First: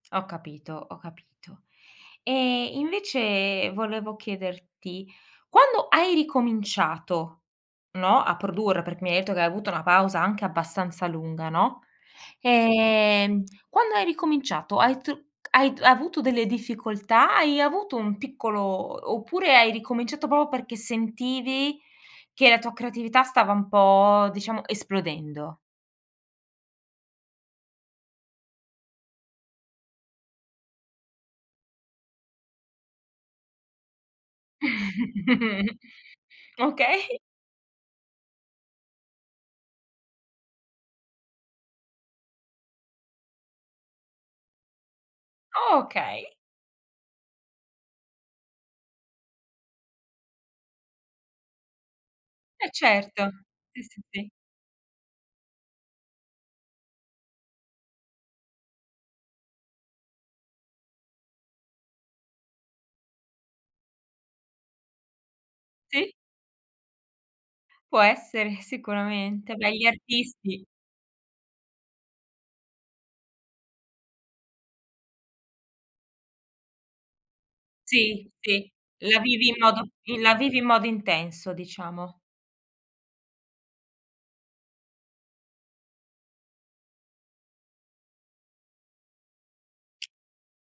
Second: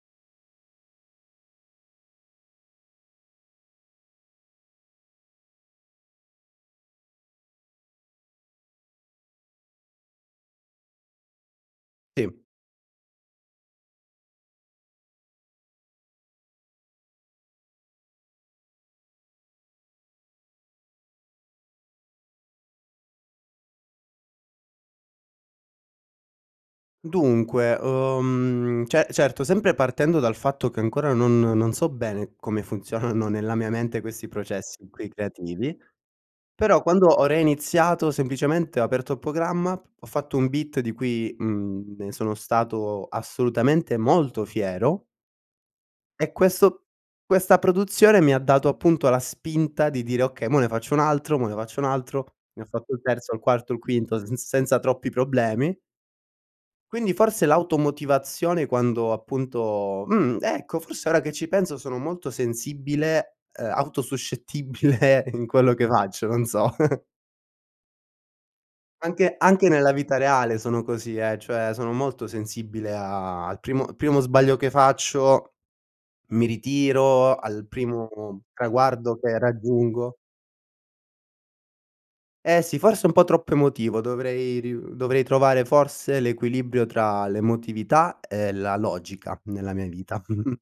Ho capito, ho capito. E, invece, volevo chiederti quando hai ricominciato, no, a produrre perché mi hai etto che hai avuto una pausa anche abbastanza lunga, no? Sì. Ehm, quando hai ricominciato hai tru c hai d avuto delle difficoltà? Hai avuto un piccolo oppure hai ricominciato proprio perché sentivi che la tua creatività stava un po' diciamo esplodendo? Dunque, uhm, ce certo, sempre partendo dal fatto che ancora non non so bene come funzionano nella mia mente questi processi qui creativi, però quando Okay. ho reiniziato, semplicemente ho aperto il programma, ho fatto un beat di cui, mhmm, ne sono stato assolutamente molto fiero e Okay. questo questa produzione mi ha dato appunto la spinta di dire: "Okay, mo ne faccio un altro, mo ne faccio un altro", ne ho Eh, fatto il certo. terzo, il quarto, il Sì, sì, quinto sì. sz senza troppi problemi. Quindi forse l'automotivazione quando appunto mh, ecco, forse ora che ci penso sono molto sensibile, uhm, auto-suscettibile in quello che Sì. faccio, non so. Può essere, Anche sicuramente. anche Beh, gli nella vita reale artisti sono così, eh, cioè sono molto sensibile a al primo primo sbaglio che faccio, mi ritiro, al Sì, primo sì, traguardo la che vivi in modo raggiungo i la vivi in modo intenso diciamo. Eh sì, forse un po' troppo emotivo. Dovrei riu dovrei trovare forse l'equilibrio tra l'emotività e la logica nella mia vita.